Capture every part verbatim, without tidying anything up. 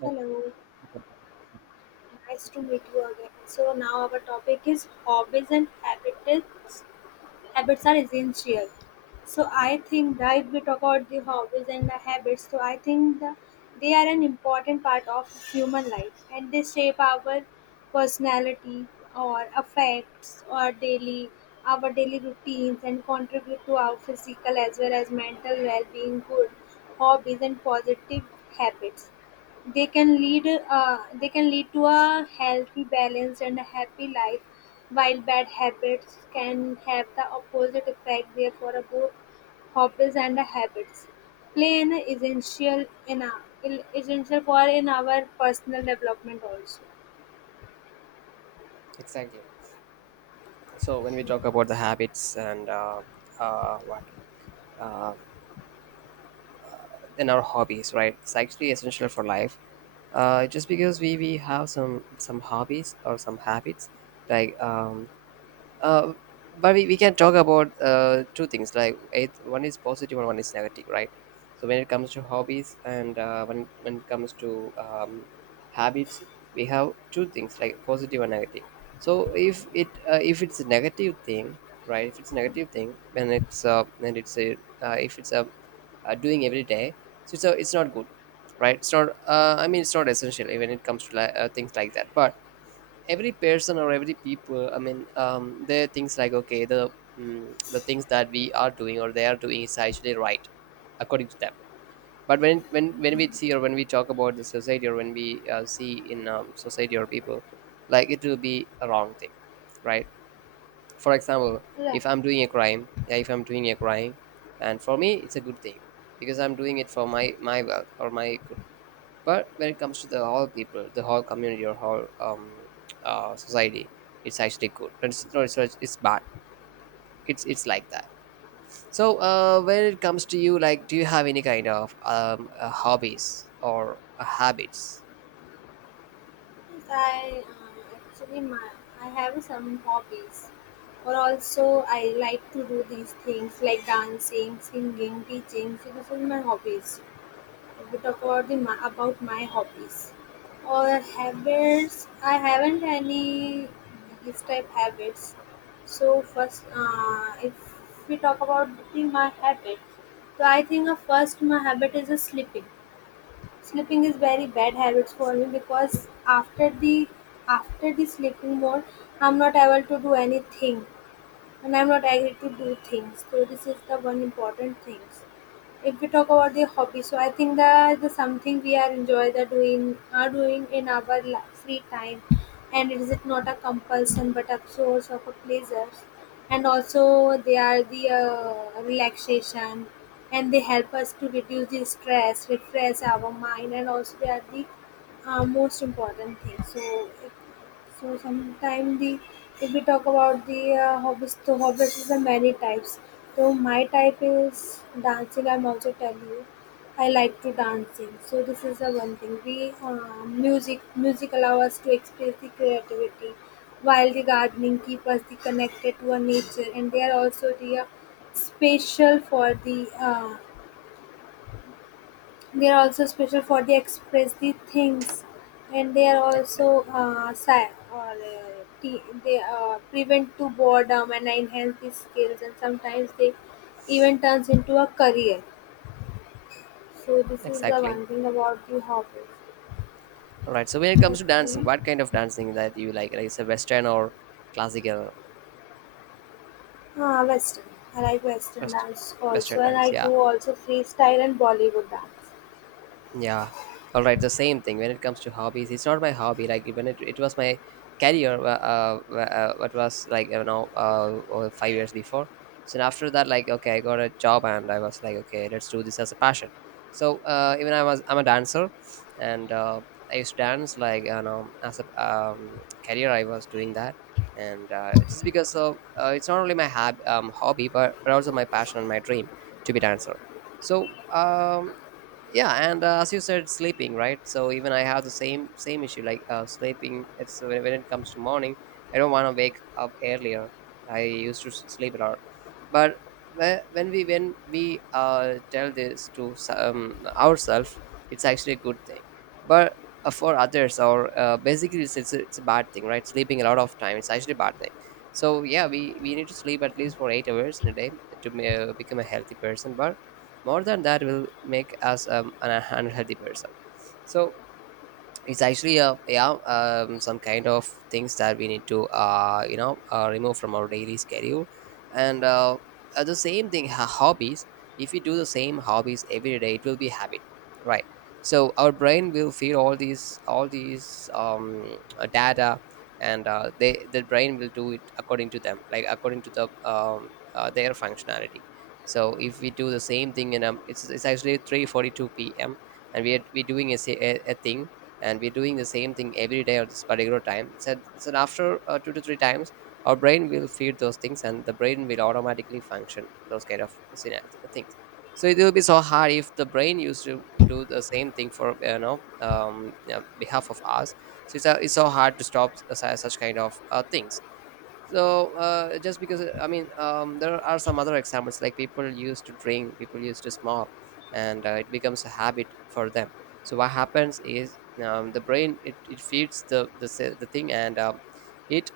But- Hello, okay. nice to meet you again. So now our topic is hobbies and habits. Habits are essential. So I think that if we talk about the hobbies and the habits, so I think the, they are an important part of human life and they shape our personality or affects or daily our daily routines and contribute to our physical as well as mental well-being. Good hobbies and positive habits, they can lead uh, they can lead to a healthy, balanced, and a happy life, while bad habits can have the opposite effect. Therefore, uh, both hobbies and the habits play an essential in our, essential for in our personal development also. Exactly. So when we talk about the habits and uh, uh, what uh, in our hobbies, right? It's actually essential for life. Uh, just because we, we have some some hobbies or some habits, like um, uh, but we, we can talk about uh, two things like it, one is positive and one is negative, right? So when it comes to hobbies and uh, when, when it comes to um, habits, we have two things like positive and negative. So if it uh, if it's a negative thing, right? If it's a negative thing, when it's uh, and it's a uh, if it's a uh, doing every day, so it's, a, it's not good, right? It's not uh, I mean, it's not essential when it comes to li- uh, things like that. But every person or every people, I mean, um, there are things like, okay, the mm, the things that we are doing or they are doing is actually right according to them. But when when when we see or when we talk about the society, or when we uh, see in um, society or people, like, it will be a wrong thing, right? For example, Right. if I'm doing a crime, yeah, if I'm doing a crime and for me it's a good thing because I'm doing it for my my wealth or my good. But when it comes to the whole people, the whole community, or whole um, uh, society, it's actually good. It's no, it's, it's bad. It's it's like that. So uh, when it comes to you, like, do you have any kind of um, uh, hobbies or uh, habits? Yes, I uh, actually my I have some hobbies, or also I like to do these things like dancing, singing, teaching. So this is my hobbies. Bit about the my, about my hobbies or habits. I haven't any these type habits. So first, uh, if we talk about the, my habit, so I think uh, first my habit is uh, sleeping. Sleeping is very bad habits for me because after the after the sleeping mode, I'm not able to do anything and I'm not angry to do things. So this is the one important things. If we talk about the hobby, so I think that the something we are enjoy the doing are doing in our la- free time, and it is not a compulsion but a source of a pleasure, and also they are the uh, relaxation, and they help us to reduce the stress, refresh our mind, and also they are the uh, most important thing. So so sometime the if we talk about the uh, hobbies, so hobbies is the many types. So my type is dancing. I'm also tell you, I like to dancing. So this is the one thing. We uh, music music allow us to express the creativity, while the gardening keep us the connected to our nature, and they are also the uh, special for the uh, they are also special for the express the things, and they are also Exactly. uh, sa or, uh, t- they uh, prevent to boredom and enhance the skills, and sometimes they even turns into a career. So this is the Exactly. one thing about the hobbies. All right. So when it comes to dancing, Okay, what kind of dancing that you like? Like, it's a Western or classical? ah, Western. I like Western West- dance also, Western and dance? I Yeah. do also freestyle and Bollywood dance. Yeah, all right. The same thing when it comes to hobbies. It's not my hobby. Like when it, it was my career. Uh, uh, uh, what was like, you know, uh, or five years before. So after that, like, okay, I got a job and I was like, okay, let's do this as a passion. So uh, even I was I'm a dancer, and uh, I used to dance, like, you know, as a um, career. I was doing that, and uh, just because of uh, it's not only my hab- um, hobby, but but also my passion and my dream to be dancer. So um, yeah. And uh, as you said, sleeping, right? So even I have the same same issue, like, uh, sleeping. It's when, when it comes to morning, I don't want to wake up earlier. I used to s- sleep a lot. But whe- when we when we uh, tell this to s- um, ourselves, it's actually a good thing. But uh, for others or uh, basically, it's, it's, a, it's a bad thing, right? Sleeping a lot of time, it's actually a bad thing. So yeah, we, we need to sleep at least for eight hours in a day to uh, become a healthy person. But more than that will make us um, an unhealthy person. So it's actually a, yeah, um, some kind of things that we need to uh, you know uh, remove from our daily schedule. And uh, uh, the same thing, ho- hobbies. If we do the same hobbies every day, it will be habit, right? So our brain will feed all these all these um, uh, data. And uh, they the brain will do it according to them, like according to the um, uh, their functionality. So if we do the same thing, and um, it's, it's actually three forty-two p m, and we are, we're doing a, sa- a, a thing, and we're doing the same thing every day at this particular time. So, so after uh, two to three times, our brain will feed those things, and the brain will automatically function those kind of syna- things. So it will be so hard if the brain used to do the same thing for, you know, um, yeah, behalf of us. So it's, uh, it's so hard to stop su- such kind of uh, things. So uh, just because uh, i mean um, there are some other examples, like people used to drink, people used to smoke, and uh, it becomes a habit for them. So what happens is, um, the brain, it, it feeds the the, se- the thing, and um, it,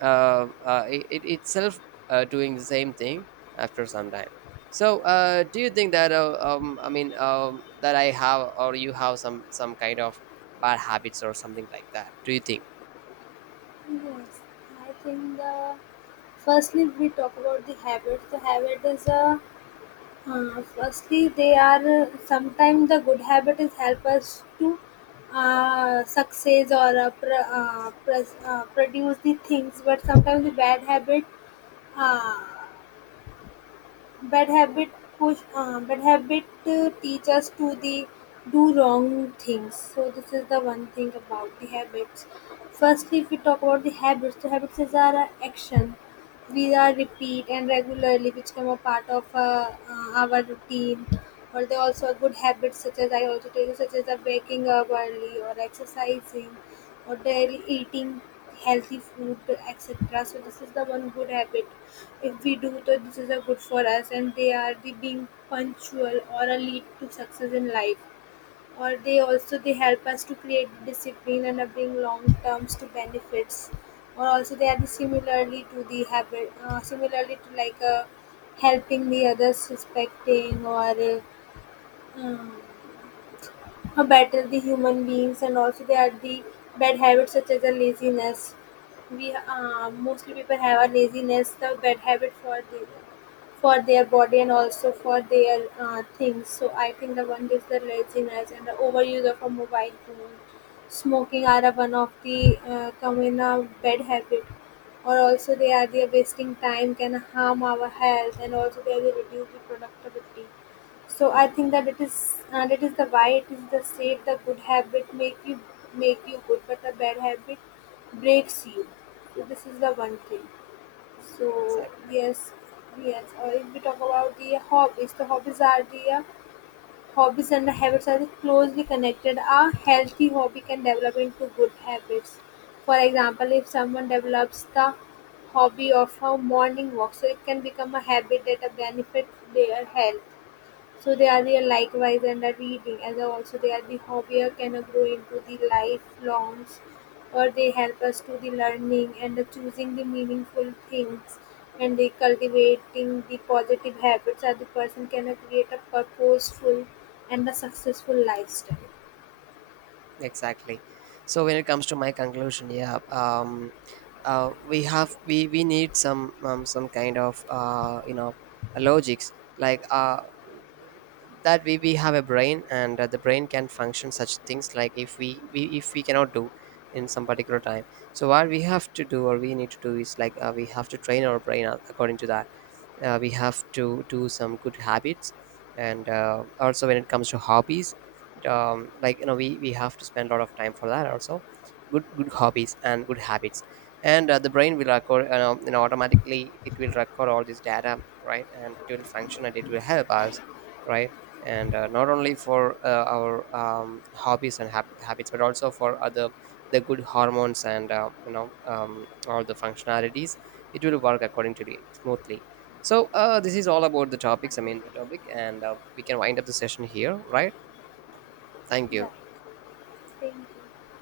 uh, uh, it it itself uh, doing the same thing after some time. So uh, do you think that uh, um, i mean um, that I have or you have some some kind of bad habits or something like that? Do you think? Yes, I think the firstly we talk about the habit. The habit is a Uh, firstly, they are sometimes the good habit is help us to uh, success or uh, pr- uh, pres- uh, produce the things, but sometimes the bad habit, uh, bad habit push, uh, bad habit uh, teach us to the do wrong things. So this is the one thing about the habits. Firstly, if we talk about the habits, the habits is our uh, action we are repeat and regularly become a part of uh, uh, our routine or they also are good habits such as I also tell you such as uh, waking up early or exercising or daily eating healthy food, etc. So this is the one good habit if we do. So this is a good for us and they are the being punctual or a lead to success in life or they also they help us to create discipline and uh, bring long terms to benefits or also they are the similarly to the habit uh, similarly to like uh, helping the others respecting or uh, um, who better the human beings and also they are the bad habits such as the laziness. We uh, mostly people have a laziness the bad habit for the for their body and also for their uh, things. So I think the one is the laziness and the overuse of a mobile phone, smoking are a one of the uh, common uh, bad habit or also they are the wasting time can harm our health and also they are the reduce the productivity. So I think that it is uh, that is the why it is the state the good habit make you make you good, but the bad habit breaks you. So this is the one thing. So Exactly. yes, yes. Uh, if we talk about the hobbies, the hobbies are the uh, hobbies and the habits are closely connected. A healthy hobby can develop into good habits. For example, if someone develops the hobby of a morning walk, so it can become a habit that uh, benefits their health so they are the likewise and are reading, as also they are the hobbier can grow into the lifelongs, or they help us to the learning and the choosing the meaningful things and they cultivating the positive habits that the person can create a purposeful and a successful lifestyle. Exactly. So when it comes to my conclusion, yeah, um uh, we have, we we need some um, some kind of, uh you know logics, like uh that we, we have a brain, and uh, the brain can function such things. Like if we, we if we cannot do in some particular time, so what we have to do or we need to do is like, uh, we have to train our brain a- according to that. Uh, we have to do some good habits. And uh, also, when it comes to hobbies, um, like, you know, we, we have to spend a lot of time for that also, good good hobbies and good habits. And uh, the brain will record, you know, you know automatically it will record all this data, right? And it will function and it will help us, right? And uh, not only for uh, our um, hobbies and hab- habits, but also for other, the good hormones, and uh, you know um, all the functionalities, it will work accordingly smoothly. So uh, this is all about the topics. I mean, topic. And uh, we can wind up the session here, right? Thank Right. you. Thank you.